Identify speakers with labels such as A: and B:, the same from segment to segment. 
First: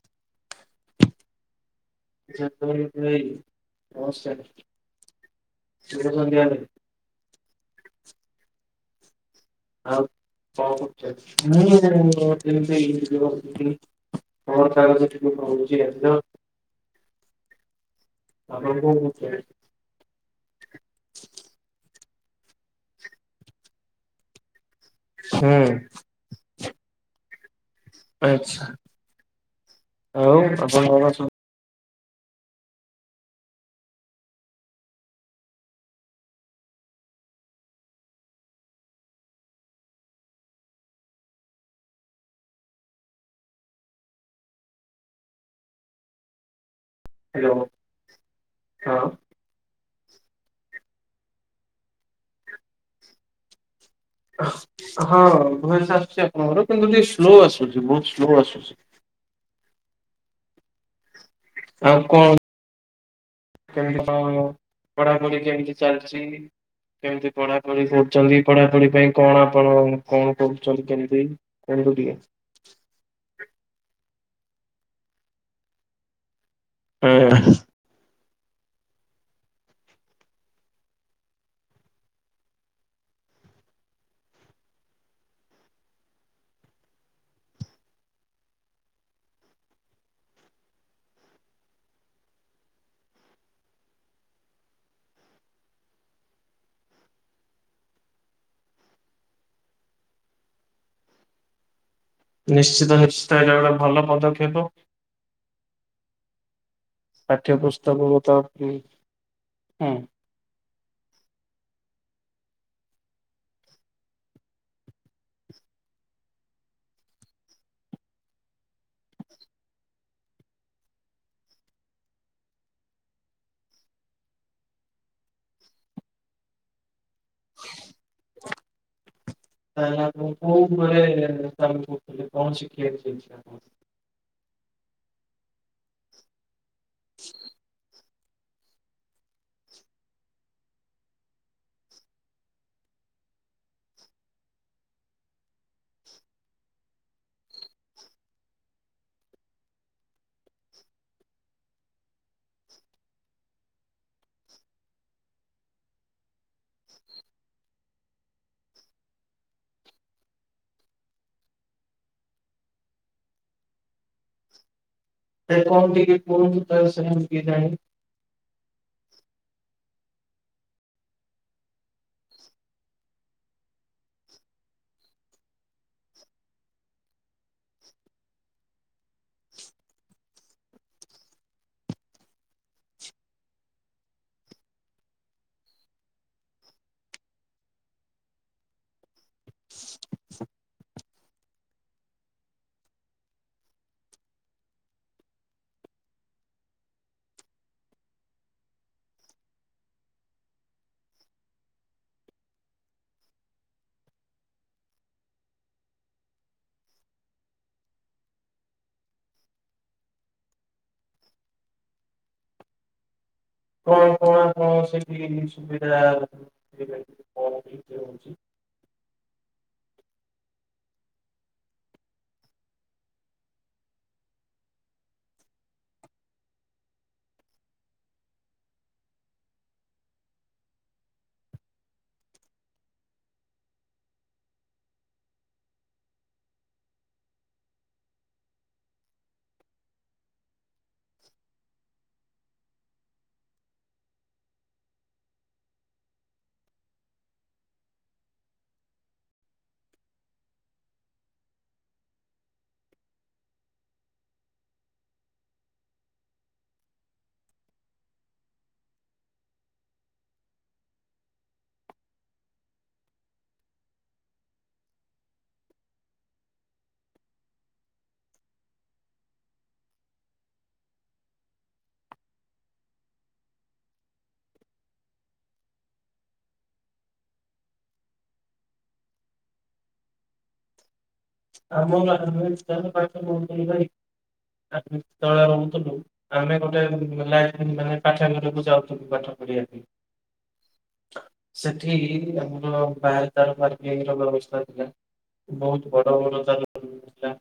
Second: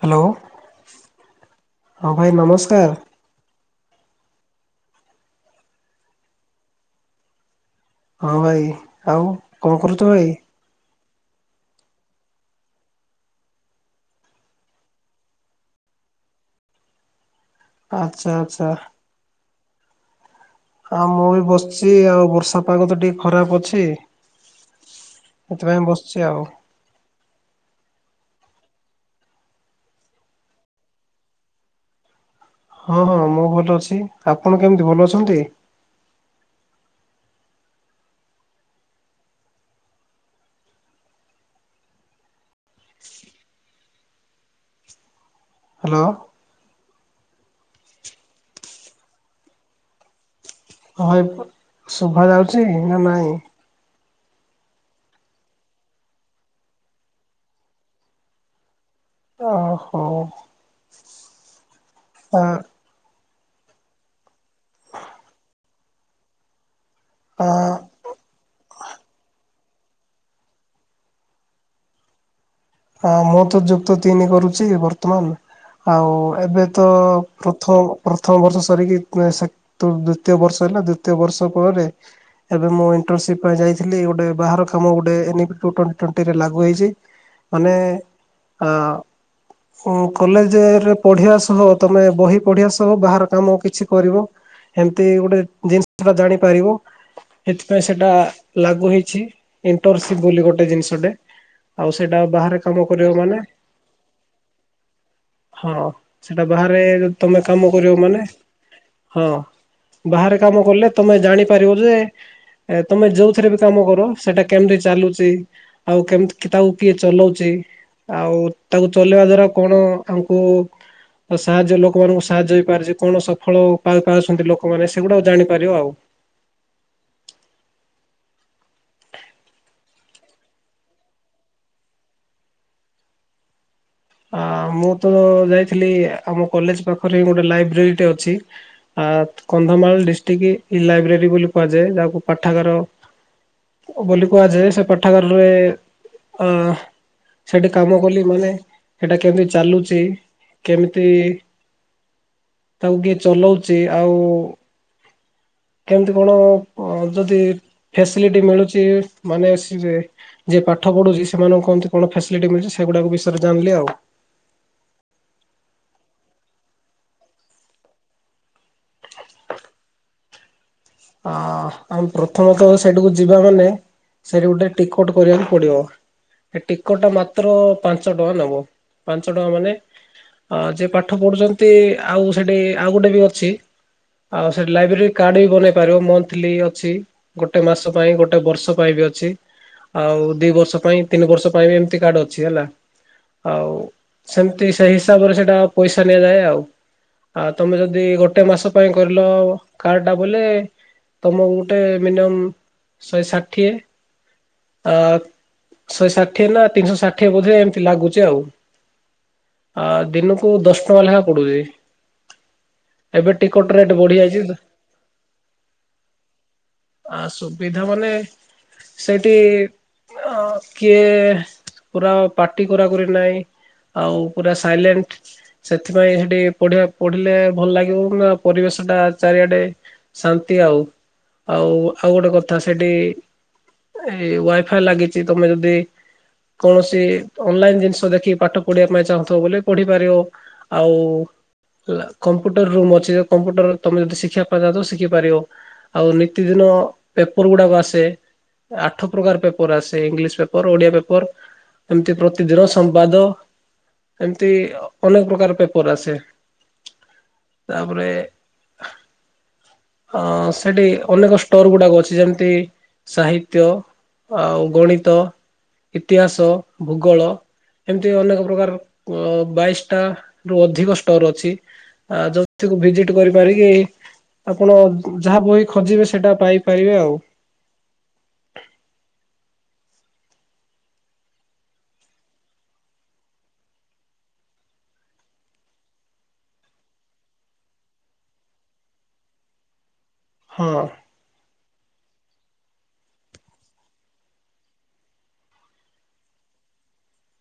A: Hello, ହଁ ଭାଇ ନମସ୍କାର।
B: ନମସ୍କାର। [inaudible]
A: ହଁ ଭାଇ। ଆଉ କଣ କରୁଛ ଭାଇ?
B: ମୁ [unintelligible] କଣ ତା ସେ ଟିକେ କହୁଛି ଆଜି ତ
A: ଆଚ୍ଛା। ଆଚଛା।
B: [inaudible]
A: ହଁ ମୁଁ ବି ବସିଛି ଆଉ, ବର୍ଷା ପାଗ ତ ଟିକେ ଖରାପ ଅଛି।
B: ହୁଁ
A: ସେଥିପାଇଁ ବସିଛି ଆଉ।
B: ଆଚଛା ଆଉ ଆପଣ?
A: ହଁ ହଁ ମୁଁ ଭଲ ଅଛି। ଆପଣ କେମିତି? ଭଲ ଅଛନ୍ତି। ହ୍ୟାଲୋ।
B: ହ୍ୟାଲୋ ହଁ।
A: ହଁ ଭାଇ ଶୁଭା ଯାଉଛି, ନା ନାହିଁ?
B: ହଁ ଭୟସ ଆସୁଛି ଆପଣଙ୍କର, କିନ୍ତୁ ଟିକେ ସ୍ଲୋ ଆସୁଛି, ବହୁତ ସ୍ଲୋ ଆସୁଛି।
A: ଓହୋ।
B: ଆଉ କଣ
A: ଆ
B: କେମିତି କଣ ପଢାପଢି କେମିତି ଚାଲିଛି। କେମିତି
A: ଆ
B: ପଢାପଢି କରୁଛନ୍ତି? ପଢାପଢି ପାଇଁ କଣ ଆପଣ କଣ କରୁଛନ୍ତି? କେମିତି କିନ୍ତୁ ଟିକେ
A: ହଁ ମୁଁ ତ ଯୁକ୍ତ ତିନି କରୁଛି ବର୍ତ୍ତମାନ। ଆଉ ଏବେ
B: ଟିକେ।
A: ପ୍ରଥମ ପ୍ରଥମ ବର୍ଷ ସରିକି, ଦ୍ଵିତୀୟ ବର୍ଷ ହେଲା। ଦ୍ଵିତୀୟ ବର୍ଷ ପରେ ଏବେ ମୁଁ ଇଣ୍ଟର୍ନସିପ ପାଇଁ ଯାଇଥିଲି, ଗୋଟେ ବାହାର କାମ ଗୋଟେ, ଏନଭିି ଟୁ ଟ୍ୱେଣ୍ଟି ଟ୍ୱେଣ୍ଟିରେ ଲାଗୁ ହୋଇଛି। ମାନେ ଆଁ ଓ କଲେଜରେ ପଢ଼ିବା ସହ, ତମେ ବହି ପଢ଼ିବା ସହ, ବାହାର କାମ କିଛି କରିବ। ଏମିତି ଗୋଟେ ଜିନିଷଟା ଜାଣିପାରିବୁ। ସେଥିପାଇଁ ସେଟା ଲାଗୁ ହେଇଛି। ଇଣ୍ଟନସିପ ବୋଲି ଗୋଟେ ଜିନିଷଟେ, ଆଉ ସେଟା
B: ନିଶ୍ଚିତ ନିଶ୍ଚିତ ଏଇଟା ଗୋଟେ ଭଲ ପଦକ୍ଷେପ।
A: ହଁ ସେଟା ବାହାରେ ତମେ
B: ପାଠ୍ୟ
A: କାମ କରିବ
B: ପୁସ୍ତକକୁ
A: ମାନେ,
B: ତ ହୁଁ
A: ହଁ,
B: ତାହେଲେ
A: ବାହାରେ କାମ କଲେ ତମେ ଜାଣିପାରିବ ଯେ ଏ ତମେ ଯୋଉଥିରେ ବି କାମ କର ସେଟା କେମିତି ଚାଲୁଛି, ଆଉ କେମତି ତାକୁ କିଏ ଚଲଉଛି, ଆଉ ତାକୁ ଚଲେଇବା ଦ୍ଵାରା କଣ ଆମକୁ ଆଉ ସାହାଯ୍ୟ ଲୋକମାନଙ୍କୁ ସାହାଯ୍ୟ ହେଇପାରୁଛି। କଣ ସଫଳପାଉଛନ୍ତି ଲୋକମାନେ, ସେଗୁଡା ଜାଣିପାରିବ ଆଉ।
B: [inaudible] ଆଣ କୋଉ ଘରେଥିଲେ କଣ ଶିଖିବାକୁ।
A: ଆ ମୁଁ ତ ଯାଇଥିଲି ଆମ କଲେଜ ପାଖରେ ହିଁ ଗୋଟେ ଲାଇବ୍ରେରୀଟେ ଅଛି। ଆ କନ୍ଧମାଳ ଡିଷ୍ଟ୍ରିକ୍ଟ ଇ ଲାଇବ୍ରେରୀ ବୋଲି କୁହାଯାଏ। ଯାହାକୁ ପାଠାଗାର ବୋଲି କୁହାଯାଏ ସେ ପାଠାଗାରରେ ଅ ସେଠି କାମ କଲି ମାନେ ସେଟା କେମିତି ଚାଲୁଛି, କେମିତି ତାକୁ କିଏ ଚଲଉଛି ଆଉ କେମିତି କଣ ଯଦି ଫେସିଲିଟି ମିଳୁଛି ମାନେ ଯିଏ ପାଠ ପଢୁଛି ସେମାନଙ୍କୁ କେମିତି କଣ ଫ୍ୟାସିଲିଟି ମିଳୁଛି ସେଗୁଡ଼ାକ ବିଷୟରେ ଜାଣିଲି ଆଉ।
B: କାଇଁ କଣ ଟିକେ କୁହନ୍ତୁ ତା ବିଷୟରେ ମୁଁ ବି ଟିକେ ଜାଣି
A: ଆ ଆମେ ପ୍ରଥମତଃ ସେଇଠାକୁ ଯିବା ମାନେ ସେଠି ଗୋଟେ ଟିକଟ କରିବାକୁ ପଡିବ। ଏ ଟିକଟ ଟା ମାତ୍ର ପାଞ୍ଚ ଟଙ୍କା ନବ, ପାଞ୍ଚ ଟଙ୍କା ମାନେ ଅ ଯିଏ ପାଠ ପଢୁଛନ୍ତି ଆଉ ସେଠି ଆଉ ଗୋଟେ ବି ଅଛି। ଆଉ ସେଠ ଲାଇବ୍ରେରିରେ କାର୍ଡ ବି ବନେଇ ପାରିବ ମନ୍ଥଲି ଅଛି ଗୋଟେ ମାସ ପାଇଁ ଗୋଟେ ବର୍ଷ ପାଇଁ ବି ଅଛି। ଆଉ ଦି ବର୍ଷ ପାଇଁ ତିନି ବର୍ଷ ପାଇଁ ବି ଏମିତି କାର୍ଡ ଅଛି ହେଲା। ଆଉ ସେମିତି ସେ ହିସାବରେ ସେଇଟା ପଇସା ନିଆଯାଏ ଆଉ। ଆଉ ତମେ ଯଦି ଗୋଟେ ମାସ ପାଇଁ କରିଲ କାର୍ଡଟା ବୋଲେ ତମକୁ ଗୁଟେ ମିନିୟମ ଶହେ ଷାଠିଏ ଆ ଶହେ ଷାଠିଏ ନା ତିନିଶହ ଷାଠିଏ ବୋଧେ ଏମିତି ଲାଗୁଚି ଆଉ। ଆ ଦିନକୁ ଦଶ ଟଙ୍କା ଲେଖା ପଡୁଚି। ଏବେ ଟିକଟ ରେଟ ବଢିଯାଇଛି ତ।
B: କି ସୁବିଧା।
A: ଆ
B: କେମିତି
A: ସୁବିଧା ମାନେ
B: ହଉଛି?
A: ସେଇଠି ଅ କିଏ ପୁରା ପାଟି କରାକରି ନାଇଁ। ଆଉ ପୁରା ସାଇଲେଣ୍ଟ। ସେଥିପାଇଁ ସେଠି ପଢ଼ିବା ପଢ଼ିଲେ ଭଲ ଲାଗିବ ନା ପରିବେଶଟା ଚାରିଆଡ଼େ। ଶାନ୍ତି ଆଉ, ଆଉ ଆଉ ଗୋଟେ କଥା ସେଠି ଏଇ ୱାଇ-ଫାଇ ଲାଗିଚି ତମେ ଯଦି କୌଣସି ଅନଲାଇନ ଜିନିଷ ଦେଖିକି ପାଠ ପଢିଆ ପାଇଁ ଚାହୁଁଥିବ ବୋଲେ ପଢିପାରିବ। ଆଉ କମ୍ପ୍ୟୁଟର ରୁମ ଅଛି, କମ୍ପୁଟର ତମେ ଯଦି ଶିଖିବା ପାଇଁ ଚାହୁଁଥିବ ଶି କି ପାରିବ ଆଉ ନିତିଦିନ ପେପର ଗୁଡାକ ଆସେ। ଆଠ ପ୍ରକାର ପେପର ଆସେ ଇଂଲିଶ ପେପର, ଓଡିଆ ପେପର। ଏମିତି ପ୍ରତିଦିନ ସମ୍ବାଦ। ଏମିତି ଅନେକ ପ୍ରକାର ପେପର ଆସେ, ତାପରେ ଅ ସେଠି ଅନେକ ଷ୍ଟୋର ଗୁଡାକ ଅଛି ଯେମିତି ସାହିତ୍ୟ। ଆଉ ଗଣିତ, ଇତିହାସ, ଭୂଗୋଳ। ଏମିତି ଅନେକ ପ୍ରକାର ଅ ବାଇଶଟା ରୁ ଅଧିକ ଷ୍ଟୋର ଅଛି। ଆ ଯଉଥିକୁ ଭିଜିଟ କରିପାରିକି ଆପଣ ଯାହା ବହି ଖୋଜିବେ ସେଇଟା ପାଇପାରିବେ ଆଉ।
B: ଆମ [unintelligible] ରହୁଥିଲୁ ଭାଇ ଆମେ ତଳେ ରହୁଥିଲୁ। ଆମେ ଗୋଟେ ମାନେ ପାଠାଗାରାକୁ ଯାଉଥିଲୁ ପାଠ ପଢିବା ପାଇଁ।
A: ହଁ।
B: ସେଠି ଆମର ପାର୍କ ଆଉ ପାର୍କିଂ ର ବ୍ୟବସ୍ଥା ଥିଲା, ବହୁତ ବଡ ବଡ ଚାଲାଣ ଥିଲା।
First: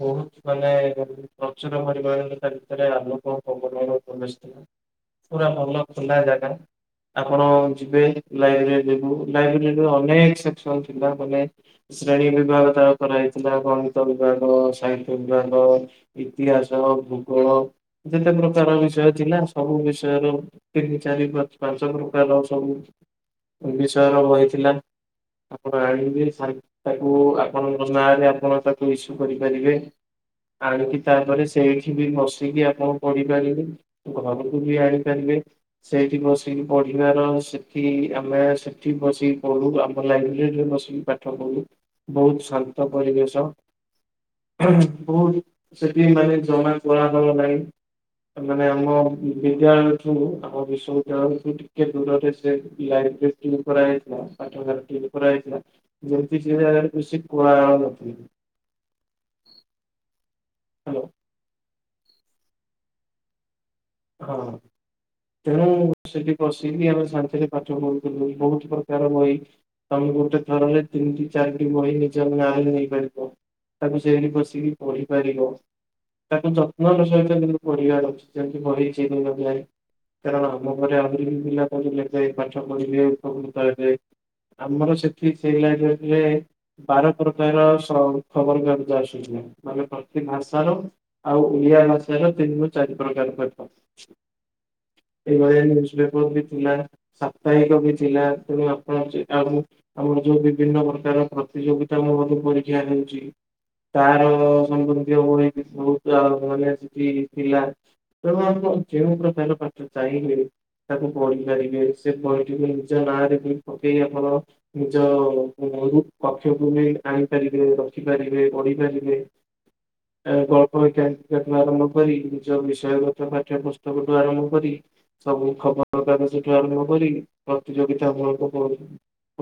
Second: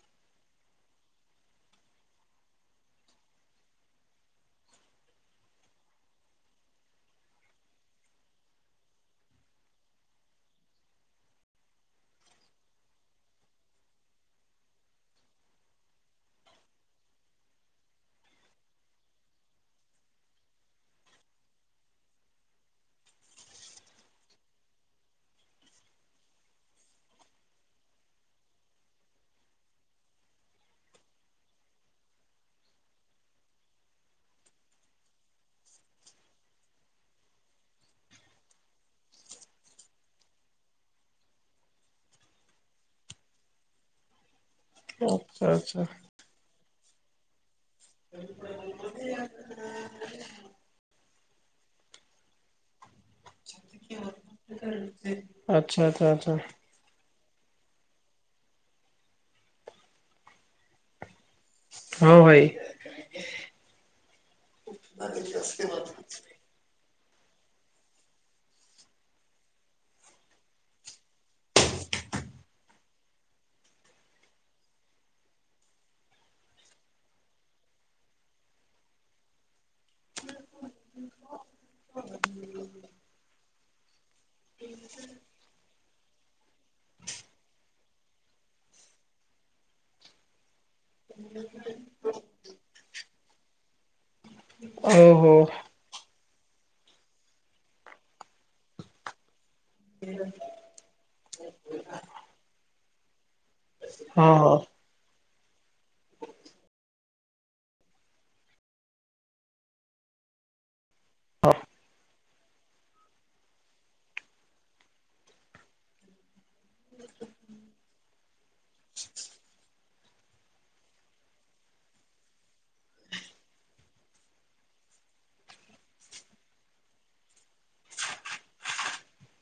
B: ବହୁତ୍ ମାନେ ପ୍ରଚୁର ପରିମାଣରେ ତା ଭିତରେ ଆଲୋକ ପବନର ପ୍ରବେଶ ଥିଲା। ପୁରା ଭଲ ଖୋଲା ଜାଗା। ଆପଣ ଯିବେ ଲାଇବ୍ରେରୀ ଯିବୁ। ଲାଇବ୍ରେରୀରେ ଅନେକ ସେକ୍ସନ ଥିଲା ମାନେ ଶ୍ରେଣୀ ବିଭାଗ ତା ଉପରେ ହେଇଥିଲା। ଗଣିତ ବିଭାଗ, ସାହିତ୍ୟ ବିଭାଗ। ଇତିହାସ, ଭୂଗୋଳ ଯେତେ ପ୍ରକାର ବିଷୟ ଥିଲା ସବୁ ବିଷୟ ରୁ ତିନି, ଚାରି, ପାଞ୍ଚ ପ୍ରକାର ସବୁ। ବିଷୟର ବହିଥିଲା। ଆପଣ ଆଣିବେ [unintelligible] ତାକୁ ଆପଣଙ୍କ ନାଁରେ ଆପଣ ତାକୁ ଇସୁ କରିପାରିବେ। ଆଣିକି ତାପରେ ସେଇଠି ବି ବସିକି ଆପଣ ପଢିପାରିବେ। ଘରୁକୁ ବି ଆଣିପାରିବେ। ସେଇଠି ବସିକି ପଢିବାର ସେଠି ଆମେ ସେଠି ବସିକି ପଢୁ। ଆମ ଲାଇବ୍ରେରୀରେ ବସି। ପାଠ ପଢ଼ୁ। ବହୁତ ଶାନ୍ତ ପରିବେଶ।
A: ଆଚ୍ଛା ଆଚ୍ଛା।
B: ବହୁତ ସେଠି ମାନେ ଜମା କୋଳାହଳ ନାହିଁ। ମାନେ ଆମ ବିଦ୍ୟାଳୟଠୁ ଆମ ବିଶୁ ଗାଁ ଠୁ ଟିକେ ଦୂରରେ ସେ ଲାଇବ୍ରେ
A: ଆଚ୍ଛା ଆଚ୍ଛା ଆଚ୍ଛା
B: [unintelligible] [inaudible]
A: ହଁ, ଭାଇ।
B: [inaudible] ବସିକି ଆମେ ଶାନ୍ତିରେ ପାଠ ପଢୁଥିଲୁ, ବହୁତ୍ ପ୍ରକାର ବଇ। ତମେ ଗୋଟେ ଥରରେ ତିନିଟି ଚାରିଟି ବହି, ନିଜ ନାଁ ରେ ନେଇପାରିବ। ତାକୁ ସେଇଠି ବସିକି ପଢ଼ିପାରିବ, ତାକୁ ଯତ୍ନର ସହିତ କିନ୍ତୁ ପଢ଼ିବାର ଅଛି। [unintelligible] କାରଣ ଆମ ଘରେ ଆହୁରି ବି ପିଲା ବହି ନେବେ, ପାଠ ପଢ଼ିବେ, ଉପ--ତ ହେବେ। ଆମର ସେଠି, ସେଇ ଲାଇନ୍‌ରେ ଲେ। ବାର ପ୍ରକାର ସ ଖବର କାଗଜ ଆସୁଥିଲା, ପ୍ରତି ଭାଷାର [unintelligible] ଏଇ
A: ଓହୋ
B: ଭଳିଆ ନ୍ୟୁଜ୍‌ ପେପର୍ ବି ଥିଲା। [inaudible] ଆମର ଯଉ ବିଭିନ୍ନ ପ୍ରକାର ପ୍ରତି ଯୋଗିତା ପରୀକ୍ଷା ହେଉଚି।
A: ହଁ ହଁ।
B: [unintelligible] [inaudible] ତାକୁ ପଢ଼ି ପାରିବେ, ସେ ବହିଟିକୁ ନିଜ ନାଁରେ ବି ପକେଇ ଆପଣ। ନିଜ ଆଣି ପାରିବେ, ରଖି ପାରିବେ, ପଢ଼ି ପାରିବେ। [unintelligible] ପାଠ୍ୟ ପୁସ୍ତକ ଆରମ୍ଭ କରି ସବୁ ଖବର କାଗଜ ଠୁ ଆରମ୍ଭ କରି, ପ୍ରତିଯୋଗିତା ମୂଳକ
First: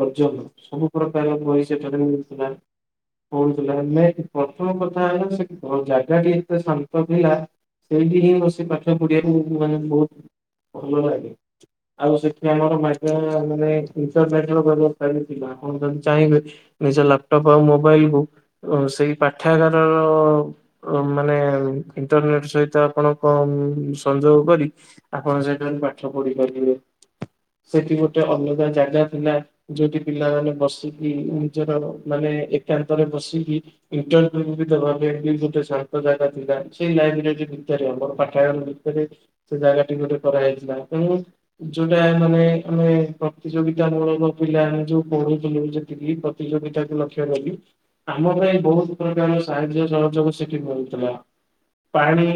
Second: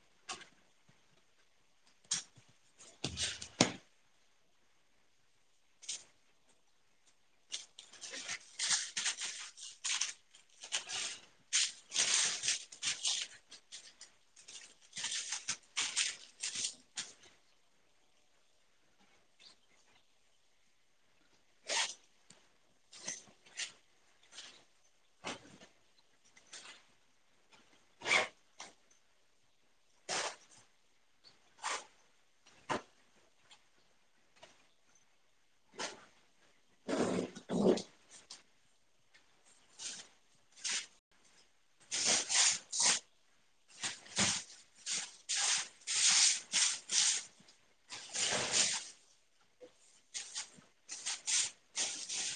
B: ପର୍ଯ୍ୟନ୍ତ, ସବୁ ପ୍ରକାର ବହି ସେଠାରେ ମିଳୁ ଥିଲା। [inaudible] ସେଇଠି ହିଁ ବସି ପାଠ ପଢ଼ିବାକୁ, ମାନେ ବହୁତ୍ ଭଲ ଲାଗେ। ଆଉ ସେଠି ଆମର ମାଗା ମାନେ ଇଣ୍ଟର୍ ନେଟ୍‌ର ବେବସ୍ତା ବି ଥିଲା, ଆପଣ ଯଦି ଚାଇଁବେ ନିଜ ଲାପ୍ଟପ୍ ଆଉ ମୋବାଇଲ୍‌ କୁ ସେଇ ପାଠ୍ୟା ଗାର ର ମାନେ ଇଣ୍ଟର୍ ନେଟ୍ ସହିତ ଆପଣ କମ୍ ସଂଯୋଗ କରି, ଆପଣ ସେ ପାଠ ପଢ଼ି ପାରିବେ। ସେଠି ଗୁଟେ ଅଲଗା ଜାଗା ଥିଲା। ଯଉଠି ପିଲାମାନେ ବସିକି, ନିଜର ମାନେ ଏକାନ୍ତରେ ବସିକି ଦେବା ପାଇଁ ଗୁଟେ ଶାନ୍ତ ଜାଗା ଥିଲା, ସେଇ ଲାଇବ୍ରେରୀ ଭିତରେ ଆମର। ପାଠାଗାର ଭିତରେ ସେ ଜାଗା ଟି କରା ହେଇଥିଲା। ତେଣୁ ଯଉଟା ମାନେ ଆମେ ପ୍ରତିଯୋଗିତା ମୂଳକ ପିଲା ଯଉ ପଢୁଥୁଲୁ ଯେତିକି। [unintelligible] ଆମ ପାଇଁ ବହୁତ୍ ପ୍ରକାର ସାହାଯ୍ୟ ସହଯୋଗ ସେଠି ମିଳୁଥିଲା। ପାଣି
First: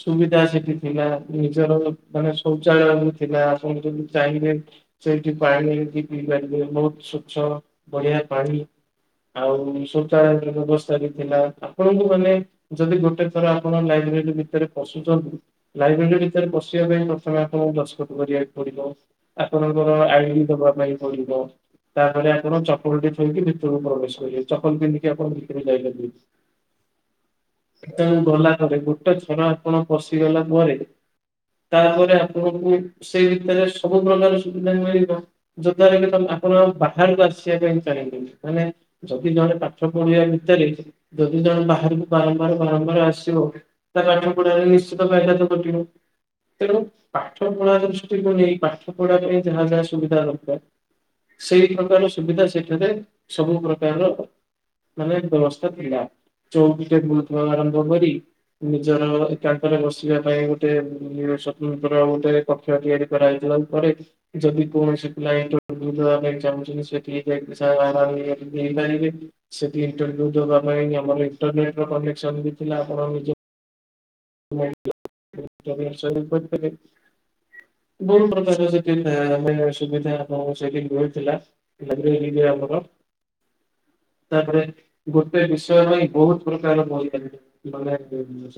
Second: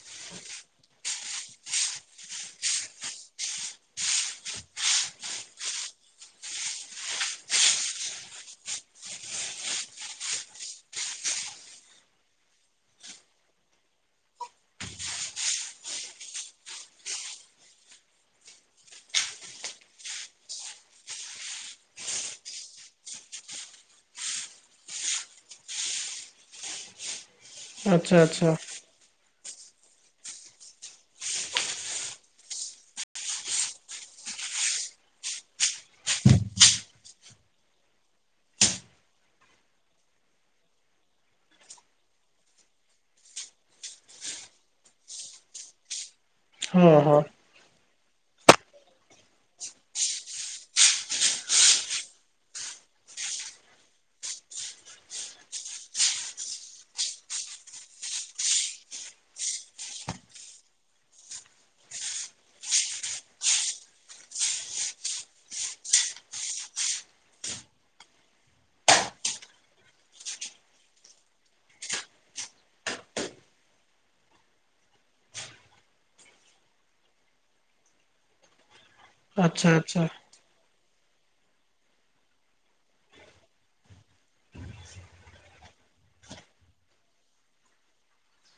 B: ସୁବିଦା ସେଠି ଥିଲା, ନିଜର ମାନେ ଶୌଚାଳୟ ବି ଥିଲା। ଆପଣ ଯଦି ଚାଇଁବେ ସେଇଠି ପାଣି ପିଇ ପାରିବେ, ବହୁତ୍ ସ୍ୱଚ୍ଛ ବଢ଼ିଆ ପାଣି। ଆଉ ଶୋଚା ବ୍ୟବସ୍ଥା ବି ଥିଲା। ଆପଣଙ୍କୁ ମାନେ ଯଦି ଗୁଟେ ଥର ଆପଣ ଲାଇବ୍ରେରୀ ଭି---ରେ ପସୁଚନ୍ତି, ଲାଇବ୍ରେରୀ ଭିତରେ ପସିବା ପାଇଁ ପ୍ରଥମେ ଆପଣଙ୍କୁ ଦସ୍କତ୍ କରିବାକୁ ପଡ଼ିବ। ଆପଣଙ୍କର ଆଇ ଦେବା ପାଇଁ ପଡ଼ିବ। ତା'ପରେ ଆପଣ ଚପଲ୍ ଟି ଥୁଇକି ଭିତୁରୁକୁ ପ୍ରବେଶ୍ କରିବେ। ଚପଲ୍ ପିନ୍ଧିକି ଆପଣ ଭିତ୍-ଯାଇ
A: [inaudible] ଆଚ୍ଛା ଆଚ୍ଛା
B: ଗଲା ପରେ, ଗୁଟେ ଥର ଆପଣ ପସିଗଲା ପରେ। ତା'ପରେ ଆପଣଙ୍କୁ ସେଇ ଭି--ରେ ସବୁ ପ୍ରକାର୍ ସୁବିଧା ମିଳିବ। [inaudible] ଯଦି ଜଣେ ପାଠ ପଢ଼ିବା ଭିତରେ ଯଦି ଜଣେ ବାହାରକୁ ବାରମ୍ବାର ବାରମ୍ବାର ଆସିବ। ନିଶ୍ଚିତ [unintelligible] କଟିବ ତେଣୁ
A: ହଁ ହଁ
B: ପାଠ ପଢା ଦୃଷ୍ଟିକୁ ନେଇ ପାଠ ପଢା ପାଇଁ ଯାହା ଯାହା ସୁବିଧା ଦରକାର ସେଇ ପ୍ରକାର ସୁବିଧା ସେଠାରେ ସବୁ ପ୍ରକାରର ମାନେ ବ୍ୟବସ୍ଥା ଥିଲା ଚଉକିରେ ବୃଥ ଆରମ୍ଭ କରି ନିଜର ଏକାନ୍ତରେ ବସିବା ପାଇଁ ଗୋଟେ ସ୍ବତନ୍ତ୍ର ଗୋଟେ କକ୍ଷ ତିଆରି କରାଯାଇଥିଲା ପରେ ଯଦି କୌଣସି ପାଇବା ପାଇଁ ଚାହୁଁଛନ୍ତି ସେଠିକି ଆର ନେଇପାରିବେ ସେଠି ଇଣ୍ଟରୁ ଆମର ଇଣ୍ଟରନେଟ ର କନେକ୍ସନ ବି ଥିଲା ଆପଣ ନିଜ ଦ [inaudible] ପ୍ରକାର ଆମ
A: ଆଚ୍ଛା ଆଚ୍ଛା
B: ସୁବିଧା ସେଥିଲା ଆମର ତାପରେ ଗୋଟେ ବିଷୟ ପାଇଁ ବହୁତ ପ୍ରକାର ବହି ମାନେ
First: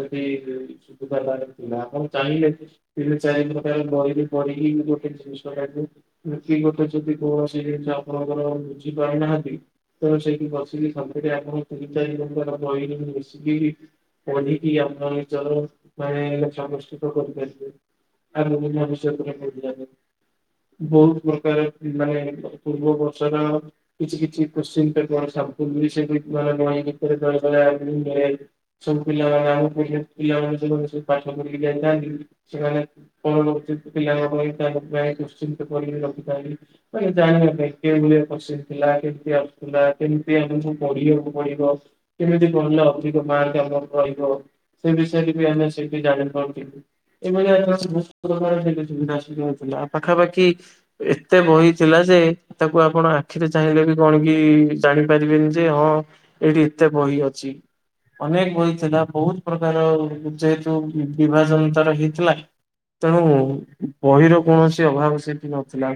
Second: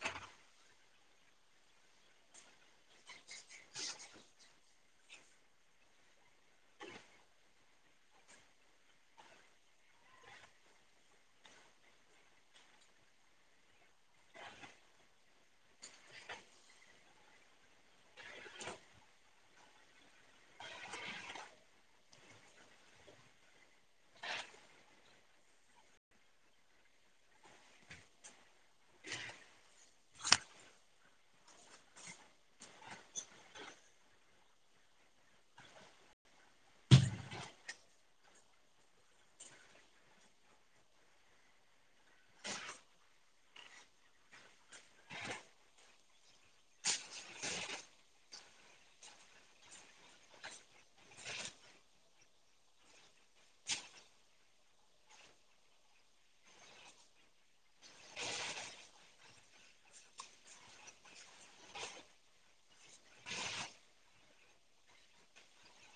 B: ସେଠି ସୁବିଧା ଥିଲା ଆପଣ ଚାହିଁଲେ କି ତିନି ଚାରି ପ୍ରକାର ବହିରୁ ପଢିକି ଗୋଟେ ଜିନିଷଟାକୁ ବତି କୋଟେ ଯଦି କୌଣସି ଜିନିଷ ଆପଣଙ୍କର ବୁଝି ପାରିନାହାନ୍ତି ସେଇଠି ବସିକିରେ ଆମ ତିନି ଚାରି ବଶିକି [unintelligible] ଆମେ [unintelligible] ବହୁତ ପ୍ରକାର ମାନେ ପୂର୍ବ ବର୍ଷର କିଛି କିଛି କୋଶ୍ଚିନ୍ ପେପର [unintelligible] ସେ ବହି ଭିତରେ ସବୁ ପିଲାମାନେ ଆମ ପିଲାମାନେ ସେ ସବୁ ପାଠ ପଢିକି ସେମାନେ କଣ ରହୁଛନ୍ତି ପିଲାଙ୍କ ପାଇଁ [unintelligible] କରିକି ରଖିଥାନ୍ତି। ନାଇଁ ଜାଣିଲାଇ [unintelligible] ଶଥିଲା କେମିତି ଆସୁଥିଲା କେମିତି ଆମକୁ ପଢିବାକୁ ପଡିବ କେମିତି କହିଲେ ଅଧିକ ମାର୍କ ଆମର ରହିବ ସେ ବିଷୟରେ ବି ଆମେ ସେଇଠି ଜାଣିପାରୁୁ ଏଇଭଳିଆ [unintelligible] ସୁବିଧା ଅସୁବିଧା ଥିଲା ପାଖାପାଖି ଏତେ ବହି ଥିଲା ଯେ ତାକୁ ଆପଣ ଆଖିରେ ଚାହିଁଲେ ବି କଣ କି ଜାଣିପାରିବେନି ଯେ ହଁ ଏଇଠି ଏତେ ବହି ଅଛି ଅନେକ ବହି ଥିଲା ବହୁତ ପ୍ରକାର ଯେହେତୁ ବିଭାଜନ ତାର ହେଇଥିଲା ତେଣୁ ବହିର କୌଣସି ଅଭାବ ସେଠି ନଥିଲା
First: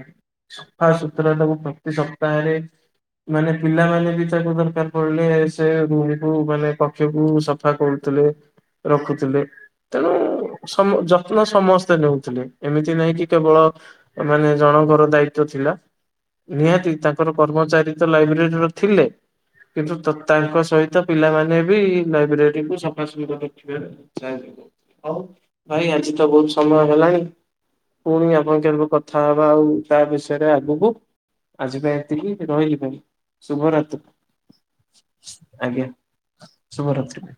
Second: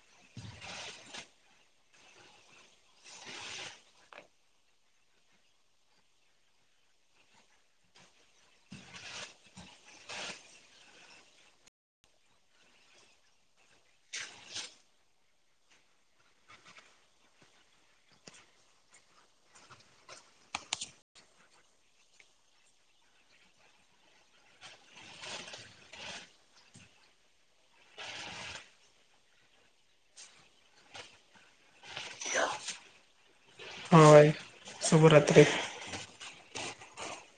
B: ସଫା ସୁୁତୁରା ତାକୁ ପ୍ରତି ସପ୍ତାହରେ ମାନେ ପିଲାମାନେ ବି ତାକୁ ଦରକାର ପଡିଲେ ସେ ରୁମକୁ ମାନେ କକ୍ଷକୁ ସଫା କରୁଥିଲେ ରଖୁଥିଲେ। ତେଣୁ ସମ ଯତ୍ନ ସମସ୍ତେ ନେଉଥିଲେ, ଏମିତି ନାହିଁ କି କେବଳ ମାନେ ଜଣଙ୍କର ଦାୟିତ୍ଵ ଥିଲା। ନିହାତି ତାଙ୍କର କର୍ମଚାରୀ ତ ଲାଇବ୍ରେରୀର ଥିଲେ। କିନ୍ତୁ, ତାଙ୍କ ସହିତ ପିଲାମାନେ ବି ଲାଇବ୍ରେରୀ କୁ ସଫା [unintelligible] ହଉ ଭାଇ ଆଜି ତ ବହୁତ ସମୟ ହେଲାଣି। ପୁଣି ଆପଣ କେବେ କଥା ହବା, ଆଉ ତା ବିଷୟରେ ଆଗକୁ। ଆଜି ପାଇଁ ତିି ରହିଲି ପାଇଁ
A: ହଁ ଭାଇ
B: ଶୁଭରାତ୍ରି।
A: ଶୁଭରାତ୍ରି।
B: ଆଜ୍ଞା। ଶୁଭ ରାତ୍ରି।